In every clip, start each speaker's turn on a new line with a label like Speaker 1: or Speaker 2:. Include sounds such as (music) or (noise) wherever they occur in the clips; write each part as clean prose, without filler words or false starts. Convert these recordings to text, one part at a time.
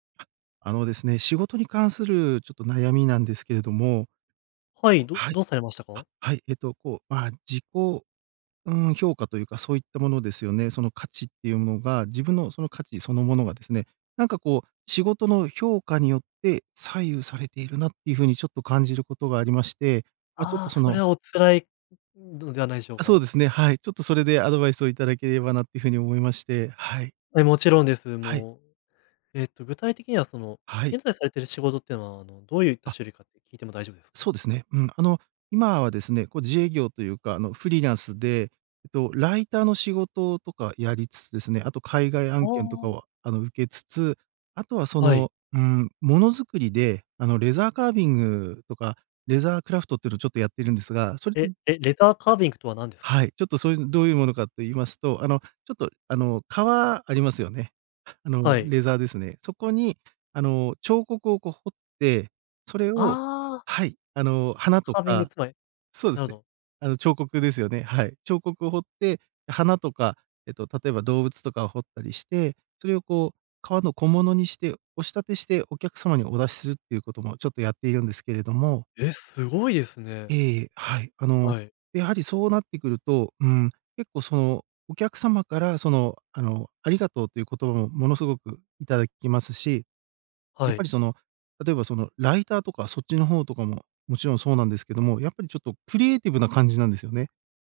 Speaker 1: (laughs) あ、あのですね、仕事に関するちょっと悩みなんですけれども、
Speaker 2: はい、
Speaker 1: こ
Speaker 2: ど
Speaker 1: はい、
Speaker 2: どうされました
Speaker 1: あ、
Speaker 2: か？
Speaker 1: はい、まあ、うん、評価というか、そういったものですよね。その価値っていうものが、自分のその価値そのものがですね、なんかこう、仕事の評価によって左右されているなっていうふうにちょっと感じることがありまして、まあ、ちょっ
Speaker 2: ああ
Speaker 1: と
Speaker 2: ー、
Speaker 1: そ
Speaker 2: そ
Speaker 1: の
Speaker 2: れはお辛いのではないでしょう
Speaker 1: あ、そう
Speaker 2: か。
Speaker 1: ですね、はい、ちょっとそれでアドバイスをいただければなっていうふうに思いまして、はい、
Speaker 2: はい、もちろんです。
Speaker 1: はい、
Speaker 2: もう、具体的にはその、
Speaker 1: はい。
Speaker 2: 現在されている仕事っていうのは、どういった
Speaker 1: あ、
Speaker 2: 種類かって聞いても大丈夫ですか？
Speaker 1: そうですね。うん。今はですね、こう自営業というか、フリーランスで、ライターの仕事とかやりつつですね、あと海外
Speaker 2: あ
Speaker 1: 案件とか
Speaker 2: あ、
Speaker 1: を、受けつつ、あとはそ
Speaker 2: はい。
Speaker 1: の、ものづくりで、レザーカービングとか、レザークラフトっていうのをちょっとやってるんですが、それっ
Speaker 2: え
Speaker 1: て
Speaker 2: え、レターカービングとは何です
Speaker 1: は
Speaker 2: か？
Speaker 1: い、ちょっとそういう、どういうものかと言いますと、あの、ちょっと、あの、革ありますよね。(laughs)
Speaker 2: はい。
Speaker 1: レザーですね。そこに、彫刻をこう彫って、それを
Speaker 2: ああ、
Speaker 1: はい、花と
Speaker 2: カービング
Speaker 1: か、
Speaker 2: つまり
Speaker 1: そうで
Speaker 2: な
Speaker 1: す
Speaker 2: るほ
Speaker 1: ね。
Speaker 2: ど。
Speaker 1: 彫刻ですよね。はい。彫刻を彫って、花とか、例えば動物とかを彫ったりして、それをこう、革の小物にして、押し立てしてお客様にお出しするっていうこともちょっとやっているんですけれども、
Speaker 2: え、すごいですね。
Speaker 1: ええ、はい。
Speaker 2: はい。
Speaker 1: やはりそうなってくると、結構その、お客様からその、ありがとうという言葉もものすごくいただきますし、
Speaker 2: は
Speaker 1: やっぱ
Speaker 2: い。
Speaker 1: りその、例えばそのライターとかそっちの方とかも、もちろんそうなんですけども、やっぱりちょっとクリエイティブな感じなんですよね。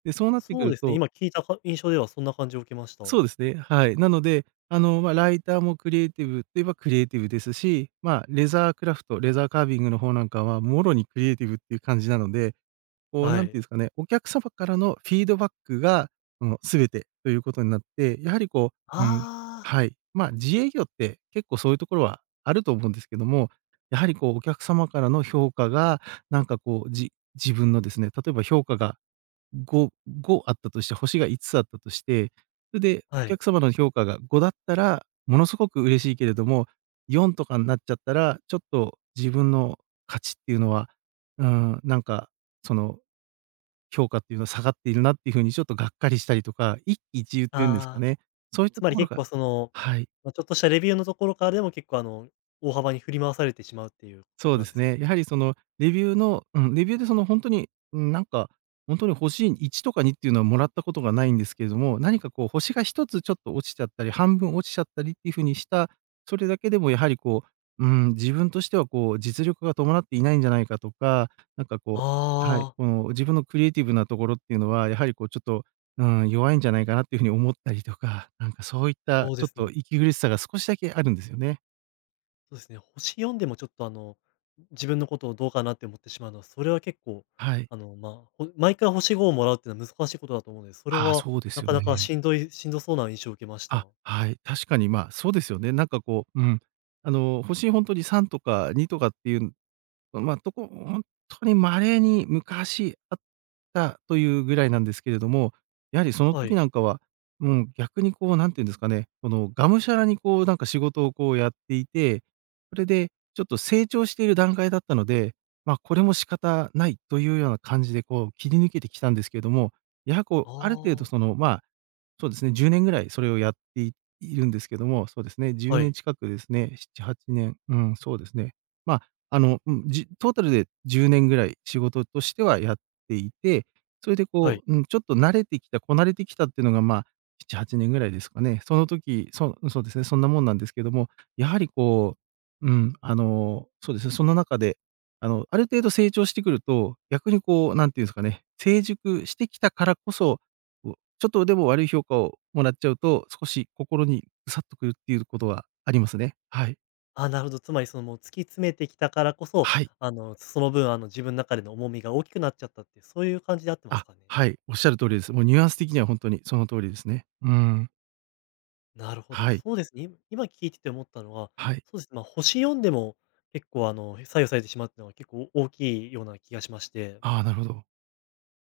Speaker 1: で、そうなってく
Speaker 2: そう
Speaker 1: る
Speaker 2: ですね、
Speaker 1: と、
Speaker 2: 今聞いたか印象ではそんな感じを受けました。
Speaker 1: そうですね、はい。なので、まあ、ライターもクリエイティブといえばクリエイティブですし、まあ、レザークラフト、レザーカービングの方なんかはもろにクリエイティブっていう感じなので、こう、
Speaker 2: は
Speaker 1: なんて
Speaker 2: い。
Speaker 1: いうんですかね、お客様からのフィードバックが、全てということになって、やはりこう、
Speaker 2: あ
Speaker 1: はい、ま、自営業って結構そういうところはあると思うんですけども、やはりこうお客様からの評価が、なんかこう、自分のですね、例えば評価が5、5あったとして、星が5つつあったとして、それで
Speaker 2: あ、
Speaker 1: お
Speaker 2: はい。
Speaker 1: 客様の評価が5だったら、ものすごく嬉しいけれども、4とかになっちゃったら、ちょっと自分の価値っていうのは、うーん、なんか、その評価っていうのは下がっているなっていう風にちょっとがっかりしたりとか、一喜一憂というんですか
Speaker 2: ああ。
Speaker 1: ね。そういっ
Speaker 2: つ
Speaker 1: た
Speaker 2: ま
Speaker 1: と
Speaker 2: り
Speaker 1: ころ
Speaker 2: 結
Speaker 1: が、
Speaker 2: 構その、
Speaker 1: はい。
Speaker 2: まあ、ちょっとしたレビューのところからでも結構大幅に振り回されてしまうっていうこ
Speaker 1: そ
Speaker 2: と
Speaker 1: う
Speaker 2: な
Speaker 1: で
Speaker 2: んで
Speaker 1: す
Speaker 2: すか
Speaker 1: ね。や
Speaker 2: ね？
Speaker 1: はりそのレビューの、レビューでその本当に、うん、なんか、本当に星1とか2っていうのはもらったことがないんですけれども、何かこう星が一つちょっと落ちちゃったり、半分落ちちゃったりっていう風にした、それだけでもやはりこう、自分としてはこう実力が伴っていないんじゃないかとか、なんかこう、はい、
Speaker 2: ああ、
Speaker 1: この自分のクリエイティブなところっていうのは、やはりこうちょっと、うん、弱いんじゃないかなっていう風に思ったりとか、なんかそういった
Speaker 2: そう
Speaker 1: ち
Speaker 2: で
Speaker 1: ょっ
Speaker 2: す
Speaker 1: と
Speaker 2: ね。
Speaker 1: 息苦しさが少しだけあるんですよね。
Speaker 2: そうですね。星4でもちょっと自分のことをどうかなって思ってしまうのは、それは結構、
Speaker 1: はい。
Speaker 2: まあ、毎回星5をもらうっていうのは難しいことだと思うので、それ
Speaker 1: ああ、
Speaker 2: は
Speaker 1: そうで
Speaker 2: な
Speaker 1: すよ
Speaker 2: かなか
Speaker 1: ね。
Speaker 2: しんどそうな印象を受けました。
Speaker 1: あ、はい。確かに、まあ、そうですよね。なんかこう、星ほんとに3とか2とかっていう、本当に稀に昔あったというぐらいなんですけれども、やはりその
Speaker 2: は
Speaker 1: 時
Speaker 2: い。
Speaker 1: なんかは、もう逆にこうなんていうんですかね、このがむしゃらにこうなんか仕事をこうやっていて、それでちょっと成長している段階だったので、まあ、これも仕方ないというような感じでこう切り抜けてきたんですけれども、やはりこう、ある程度
Speaker 2: あ
Speaker 1: そ
Speaker 2: あ、
Speaker 1: の、そうですね、10年ぐらいそれをやっていいるんですけども、そうですね、10
Speaker 2: は
Speaker 1: 年
Speaker 2: い、
Speaker 1: 近くですね、7、8年、うん、そうですね。ま、あうん、トータルで10年ぐらい仕事としてはやっていて、それで
Speaker 2: はい。
Speaker 1: こう、ちょっと慣れてきた、こなれてきたっていうのが、まあ、7、8年ぐらいですかね。その時、そそうですね、そんなもんなんですけども、やはりこう、そうですね、その中で、ある程度成長してくると、逆にこう、なんていうんですかね、成熟してきたからこそ、こうちょっとでも悪い評価をもらっちゃうと、少し心にぐさっとくるっていうことはありますね。はい。
Speaker 2: ああ、なるほど。つまりそのもう突き詰めてきたからこそ、
Speaker 1: はい。
Speaker 2: その分自分の中での重みが大きくなっちゃったっていう、そういう感じで合ってます
Speaker 1: あ、
Speaker 2: かね？
Speaker 1: はい、おっしゃる通りです。もうニュアンス的には本当にその通りですね。うーん。
Speaker 2: なるほど、
Speaker 1: はい、
Speaker 2: そうですね。今聞いてて思ったのは、
Speaker 1: はい。
Speaker 2: そうですね、まあ、星4でも結構左右されてしまうっていうのは結構大きいような気がしまして、
Speaker 1: ああ、なるほど。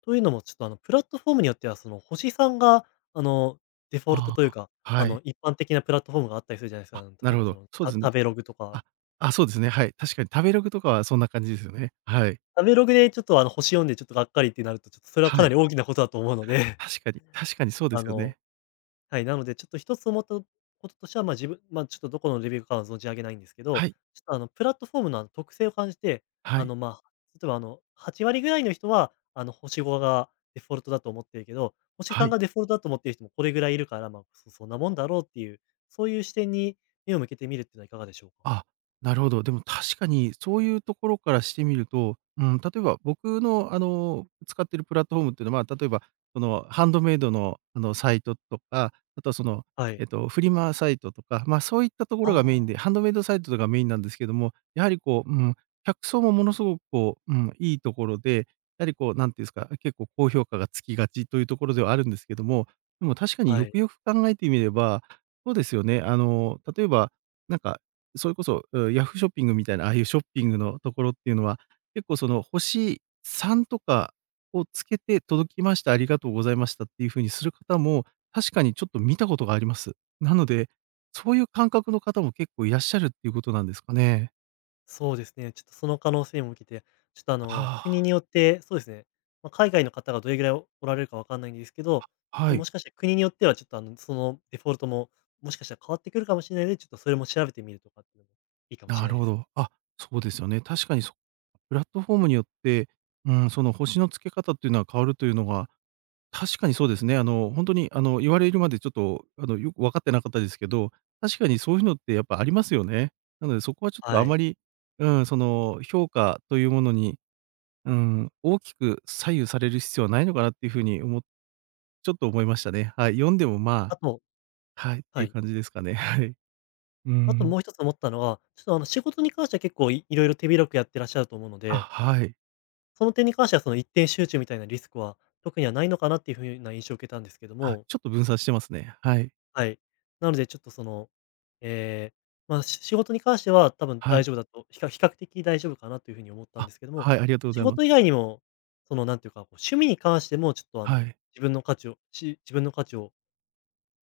Speaker 2: というのもちょっとプラットフォームによってはその星3があの、デフォルト
Speaker 1: あ
Speaker 2: という
Speaker 1: あ、
Speaker 2: か、
Speaker 1: はい。
Speaker 2: 一般的なプラットフォームがあったりするじゃないですか。
Speaker 1: あ、
Speaker 2: 例
Speaker 1: な
Speaker 2: え
Speaker 1: るほ
Speaker 2: ばそ
Speaker 1: ど。
Speaker 2: の、
Speaker 1: そうですね。
Speaker 2: 食べログとか。
Speaker 1: あ、あ、そうですね、はい。確かに食べログとかはそんな感じですよね。はい。
Speaker 2: 食べログでちょっと星4でちょっとがっかりってなると、ちょっとそれは
Speaker 1: は
Speaker 2: かな
Speaker 1: い。
Speaker 2: り大きなことだと思うので、(laughs)
Speaker 1: 確かに、確かにそうで
Speaker 2: あ
Speaker 1: すよ
Speaker 2: の
Speaker 1: ね。
Speaker 2: はい、なので、ちょっと一つ思ったこととしては、まあ、自分まあ、ちょっとどこのレビューかは存じ上げないんですけ
Speaker 1: は
Speaker 2: ど、
Speaker 1: い、
Speaker 2: ちょっとあのプラットフォームのあの特性を感じて、
Speaker 1: はい、
Speaker 2: まあ、例えばあの8割ぐらいの人は、あの星5がデフォルトだと思ってるけど、星
Speaker 1: は
Speaker 2: 3
Speaker 1: い。
Speaker 2: がデフォルトだと思ってる人もこれぐらいいるから、まあ、そんなもんだろうっていう、そういう視点に目を向けてみるっていうのはいかがでしょうか？
Speaker 1: あ、なるほど。でも確かにそういうところからしてみると、例えば僕の、使ってるプラットフォームっていうのは、まあ例えば、その、ハンドメイドの、サイトとか、あとはその、
Speaker 2: はい。
Speaker 1: フリマサイトとか、ま、そういったところがメイン
Speaker 2: あ
Speaker 1: で、ハンドメイドサイトとかメインなんですけども、やはりこう、客層もものすごくこう、いいところで、やはりこう、何ていうんですか、結構高評価がつきがちというところではあるんですけども、でも確か
Speaker 2: あ、
Speaker 1: に
Speaker 2: は
Speaker 1: よく
Speaker 2: い。
Speaker 1: よく考えてみれば、そうですよね。例えば、なんかそれこそ、ヤフーショッピングみたいな、ああいうショッピングのところっていうのは、結構その星3とかをつけて「届きました、ありがとうございました」っていう風にする方も、確かにちょっと見たことがあります。なので、そういう感覚の方も結構いらっしゃるっていうことなんですかね？
Speaker 2: そうですね。ちょっとその可能性も受けて、ちょっと国
Speaker 1: あ
Speaker 2: によって、そうですね、まあ、海外の方がどれぐらいおられるかわかんないんですけど、ちょ
Speaker 1: あ、
Speaker 2: っと
Speaker 1: はい。
Speaker 2: もしかして国によってはちょっとそのデフォルトも、もしかしたら変わってくるかもしれないので、ちょっとそれも調べてみるとかっていうのもいいかもし
Speaker 1: な
Speaker 2: れな
Speaker 1: る
Speaker 2: いで
Speaker 1: ほ
Speaker 2: す。
Speaker 1: ど。あ、そうですよね。確かにそプラットフォームによって、うん、その星の付け方っていうのは変わるというのが、確かにそうですね。本当に、言われるまでちょっと、よく分かってなかったですけど、確かにそういうのってやっぱありますよね。なのでそこはちょっと
Speaker 2: は
Speaker 1: あ
Speaker 2: い。
Speaker 1: まり、うん、その、評価というものに、うん、大きく左右される必要はないのかなっていうふうに思っちょっと思いましたね。はい。読んでもまあ、
Speaker 2: あと
Speaker 1: はい、って
Speaker 2: は
Speaker 1: いう
Speaker 2: い。
Speaker 1: 感じですかね。はい。う
Speaker 2: あと
Speaker 1: ん。
Speaker 2: もう一つ思ったのは、ちょっとあの仕事に関しては結構いろいろ手広くやってらっしゃると思うの
Speaker 1: あ、
Speaker 2: で、
Speaker 1: はい。
Speaker 2: その点に関してはその一点集中みたいなリスクは特にはないのかなっていうふうな印象を受けたんですけど
Speaker 1: あ、
Speaker 2: も
Speaker 1: ちょっと分散してますね。はい。
Speaker 2: はい。なのでちょっとその、えーまあ、仕事に関しては多分
Speaker 1: は
Speaker 2: 大
Speaker 1: い。
Speaker 2: 丈夫だと、比較的大丈夫かなというふうに思ったん
Speaker 1: あ、
Speaker 2: ですけども、
Speaker 1: はい、ありがとうご
Speaker 2: 仕
Speaker 1: ざいま
Speaker 2: 事以
Speaker 1: す。
Speaker 2: 外にも、その、なんていうか、こう趣味に関してもちょっと、
Speaker 1: はい。
Speaker 2: 自分の価値を、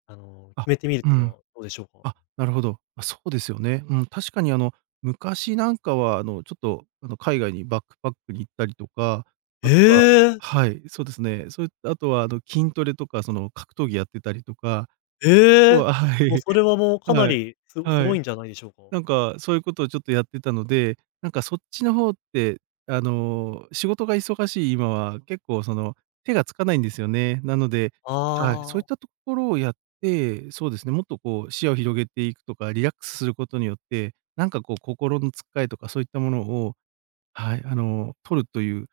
Speaker 1: あ、
Speaker 2: 決めてみるっ
Speaker 1: う
Speaker 2: ていうの
Speaker 1: ん。
Speaker 2: はどうでしょうか？
Speaker 1: あ、なるほど。あ、そうですよね。うん、確かに昔なんかはちょっと海外にバックパックに行ったりとか、あ
Speaker 2: え
Speaker 1: とは
Speaker 2: え！
Speaker 1: はい、そうですね。そういったあとは筋トレとかその、格闘技やってたりとか、あと
Speaker 2: ええ！
Speaker 1: はは
Speaker 2: もう
Speaker 1: い、
Speaker 2: それはもうかな
Speaker 1: はい、
Speaker 2: りす
Speaker 1: は
Speaker 2: ご
Speaker 1: い。
Speaker 2: いんじゃないでしょうか？
Speaker 1: なんか、そういうことをちょっとやってたので、なんかそっちの方って、仕事が忙しい今は、結構その、手がつかないんですよね。なので、はい、そうい
Speaker 2: あ
Speaker 1: っ
Speaker 2: あー。
Speaker 1: たところをやって、そうですね、もっとこう、視野を広げていくとか、リラックスすることによって、なんかこう、心のつっかえとかそういったものを、はい、取るという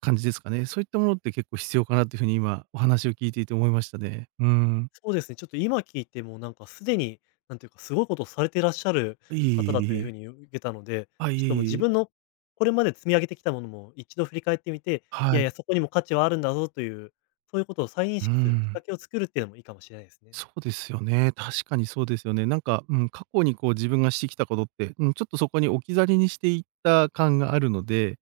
Speaker 1: 感じですかね。そういったものって結構必要かなという風に今、お話を聞いていて思いましたね。うーん。
Speaker 2: そうですね、ちょっと今聞いてもなんかすでに、なんていうか、すごいことをされていらっしゃる
Speaker 1: いえいえ
Speaker 2: 方だと
Speaker 1: いえ
Speaker 2: いう
Speaker 1: い
Speaker 2: ふう
Speaker 1: え。
Speaker 2: に受けたので、
Speaker 1: あ、
Speaker 2: ち
Speaker 1: い
Speaker 2: ょっ
Speaker 1: え
Speaker 2: と
Speaker 1: い
Speaker 2: もう
Speaker 1: え
Speaker 2: 自
Speaker 1: い
Speaker 2: 分
Speaker 1: え。
Speaker 2: のこれまで積み上げてきたものも一度振り返ってみて、い
Speaker 1: は
Speaker 2: やいや、
Speaker 1: い。
Speaker 2: そこにも価値はあるんだぞという、そういうことを再認
Speaker 1: うー
Speaker 2: 識するきっか
Speaker 1: ん。
Speaker 2: けを作るっていうのもいいかもしれないですね。
Speaker 1: そうですよね。確かにそうですよね。なんか、うん、過去にこう自分がしてきたことって、うん、ちょっとそこに置き去りにしていった感があるので、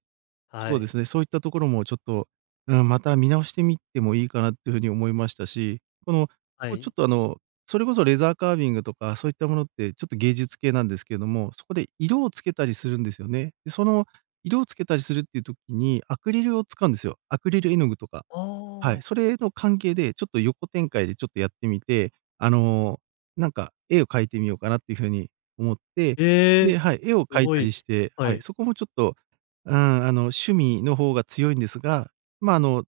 Speaker 2: は
Speaker 1: そうで
Speaker 2: い。
Speaker 1: すね、そういったところもちょっと、うん、また見直してみてもいいかなっていうふうに思いましたし、この、
Speaker 2: は
Speaker 1: こうちょ
Speaker 2: い。
Speaker 1: っとそれこそレザーカービングとかそういったものってちょっと芸術系なんですけれども、そこで色をつけたりするんですよね。で、その色をつけたりするっていう時にアクリルを使うんですよ。アクリル絵の具とか。は
Speaker 2: ああ、
Speaker 1: い、それの関係で、ちょっと横展開でちょっとやってみて、なんか絵を描いてみようかなっていう風に思って、
Speaker 2: ええ、
Speaker 1: で、はい、絵を
Speaker 2: す
Speaker 1: 描い
Speaker 2: ご
Speaker 1: た
Speaker 2: い。
Speaker 1: りして、
Speaker 2: は
Speaker 1: はい、
Speaker 2: い。
Speaker 1: そこもちょっと、うーん、趣味の方が強いんですが、まあ、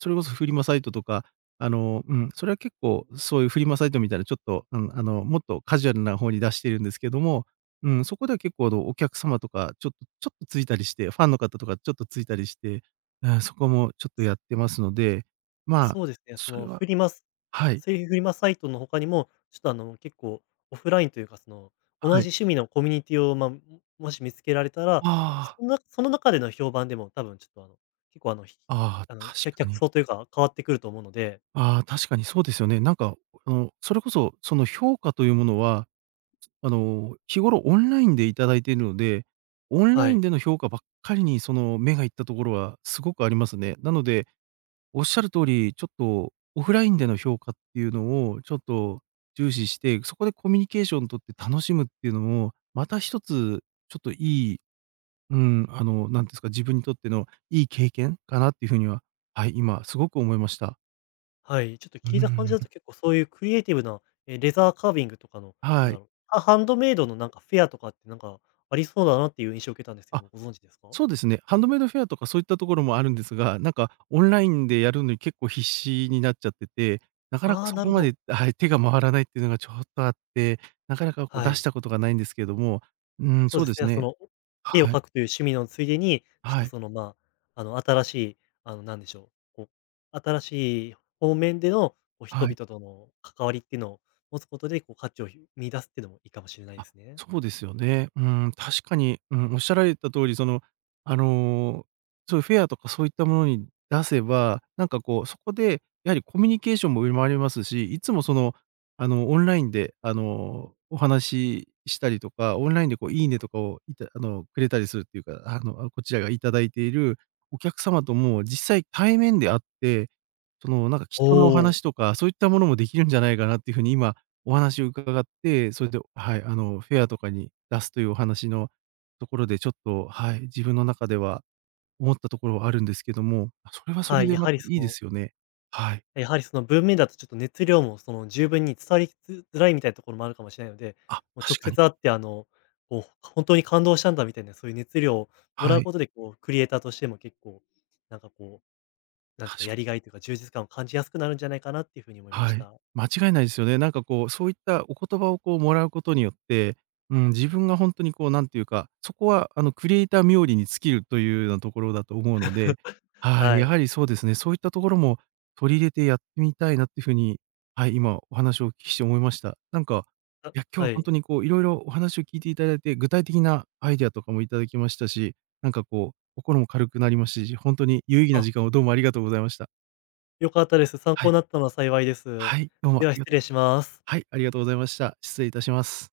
Speaker 1: それこそフリマサイトとか、うん、それは結構そういうフリマサイトみたいなちょっと、うん、もっとカジュアルな方に出してるんですけども、うん、そこでは結構お客様とかちょっとついたりして、ファンの方とかちょっとついたりして、うん、そこもちょっとやってますのでまあ、
Speaker 2: そうですね、そ
Speaker 1: それ
Speaker 2: の
Speaker 1: は
Speaker 2: フリマス
Speaker 1: はい、
Speaker 2: セリフフリマサイトの他にも、ちょっと結構オフラインというか、その、同
Speaker 1: は
Speaker 2: じ
Speaker 1: い。
Speaker 2: 趣味のコミュニティを、まあ、もし見つけられたら、ちょっと
Speaker 1: あ
Speaker 2: そんなその中での評判でも多分ちょっと結構
Speaker 1: あ、ああ、確か
Speaker 2: 客
Speaker 1: に。
Speaker 2: 層というか変わってくると思うので、
Speaker 1: ああ、確かにそうですよね。なんか、それこそ、その評価というものは、日頃オンラインでいただいているので、オンラ
Speaker 2: は
Speaker 1: イ
Speaker 2: い、
Speaker 1: ンでの評価ばっかりに、その、目がいったところはすごくありますね。なので、おっしゃる通り、ちょっとオフラインでの評価っていうのをちょっと重視して、そこでコミュニケーション取って楽しむっていうのも、また一つちょっといいうん、なんていうんですか、自分にとってのいい経験かなっていうふうには、はい、今すごく思いました。
Speaker 2: はい、ちょっと
Speaker 1: うー
Speaker 2: 聞いた感じだと
Speaker 1: ん。
Speaker 2: 結構そういうクリエイティブな、え、レザーカービングとかの、なん
Speaker 1: は
Speaker 2: だ
Speaker 1: い。
Speaker 2: ろう、ハンドメイドのなんかフェアとかってなんかありそうだなっていう印象を受けたんですけど
Speaker 1: あ、
Speaker 2: も、ご存知ですか？
Speaker 1: そうですね。ハンドメイドフェアとかそういったところもあるんですが、なんかオンラインでやるのに結構必死になっちゃってて、なかなか
Speaker 2: ああー、
Speaker 1: そ
Speaker 2: な
Speaker 1: こ
Speaker 2: るほ
Speaker 1: ま
Speaker 2: ど。
Speaker 1: で、はい、手が回らないっていうのがちょっとあって、なかなかこう
Speaker 2: は
Speaker 1: 出し
Speaker 2: い。
Speaker 1: たことがないんですけれども、うん、
Speaker 2: そう
Speaker 1: そ
Speaker 2: で
Speaker 1: う
Speaker 2: す
Speaker 1: です
Speaker 2: ね、そ
Speaker 1: ね。
Speaker 2: の、絵を
Speaker 1: はい、
Speaker 2: 描くという趣味のついでに、ちょっと
Speaker 1: はい、
Speaker 2: その、新しい、なんでしょう、こう、新しい方面での、こう、人
Speaker 1: は
Speaker 2: 々
Speaker 1: い。
Speaker 2: との関わりっていうのを持つことで、こう、価値を見出すっていうのもいいかもしれないで
Speaker 1: あ、
Speaker 2: すね。
Speaker 1: そうですよね。うん、確かに、うん、おっしゃられた通り、その、あの、そういうフェアとかそういったものに出せば、なんかこう、そこでやはりコミュニケーションも生まれますし、いつもその、オンラインで、お話ししたりとか、オンラインでこう、いいねとかをいたあの、くれたりするっていうか、こちらがいただいているお客様とも実際対面で会って、その、なんか貴
Speaker 2: お
Speaker 1: 重なお
Speaker 2: お、
Speaker 1: 話とか、そういったものもできるんじゃないかなっていうふうに今お話を伺って、それで、はい、フェアとかに出すというお話のところで、ちょっと、はい、自分の中では思ったところはあるんですけども、あ、それはそ
Speaker 2: は
Speaker 1: れ
Speaker 2: い、
Speaker 1: で
Speaker 2: や
Speaker 1: ま
Speaker 2: は
Speaker 1: た
Speaker 2: りそ
Speaker 1: いいで
Speaker 2: の
Speaker 1: すよね。はい。
Speaker 2: 文面だとちょっと熱量もその十分に伝わりづらいみたいなところもあるかもしれないので、
Speaker 1: あ、
Speaker 2: もう直
Speaker 1: 確か
Speaker 2: 接
Speaker 1: に。
Speaker 2: 会って、こう、本当に感動したんだみたいな、そういう熱量をもら
Speaker 1: は
Speaker 2: う
Speaker 1: い。
Speaker 2: ことで、こう、クリエイターとしても結構、なんかこう、なんていうか、
Speaker 1: 確
Speaker 2: や
Speaker 1: か
Speaker 2: りがいというか、充実感を感じやすくなるんじゃないかなっていうふうに思いま
Speaker 1: は
Speaker 2: し
Speaker 1: い。
Speaker 2: た。
Speaker 1: 間違いないですよね。なんかこう、そういったお言葉をこうもらうことによって、うん、自分がほんとにこうなんていうか、そこはあのクリエイター冥利に尽きるというようなところだと思うので、はい、
Speaker 2: は
Speaker 1: や
Speaker 2: い。
Speaker 1: はりそうですね、そういったところも取り入れてやってみたいなっていう風に、はい、今お話をお聞きして思いました。なんか、
Speaker 2: あ、
Speaker 1: いや、今日
Speaker 2: は
Speaker 1: はほん
Speaker 2: い。
Speaker 1: とにこう色々お話を聞いていただいて、具体的なアイデアとかもいただきましたし、なんかこう、心も軽くなりましたし、ほんとに有意義な
Speaker 2: あ、
Speaker 1: 時間をどうもありがとうございました。
Speaker 2: 良かったです。参
Speaker 1: は
Speaker 2: 考
Speaker 1: い。
Speaker 2: になったのは幸いです。
Speaker 1: はい、どうも
Speaker 2: で
Speaker 1: あ
Speaker 2: は
Speaker 1: りが
Speaker 2: 失
Speaker 1: と
Speaker 2: 礼します。
Speaker 1: はい、ありがとうございました。失礼いたします。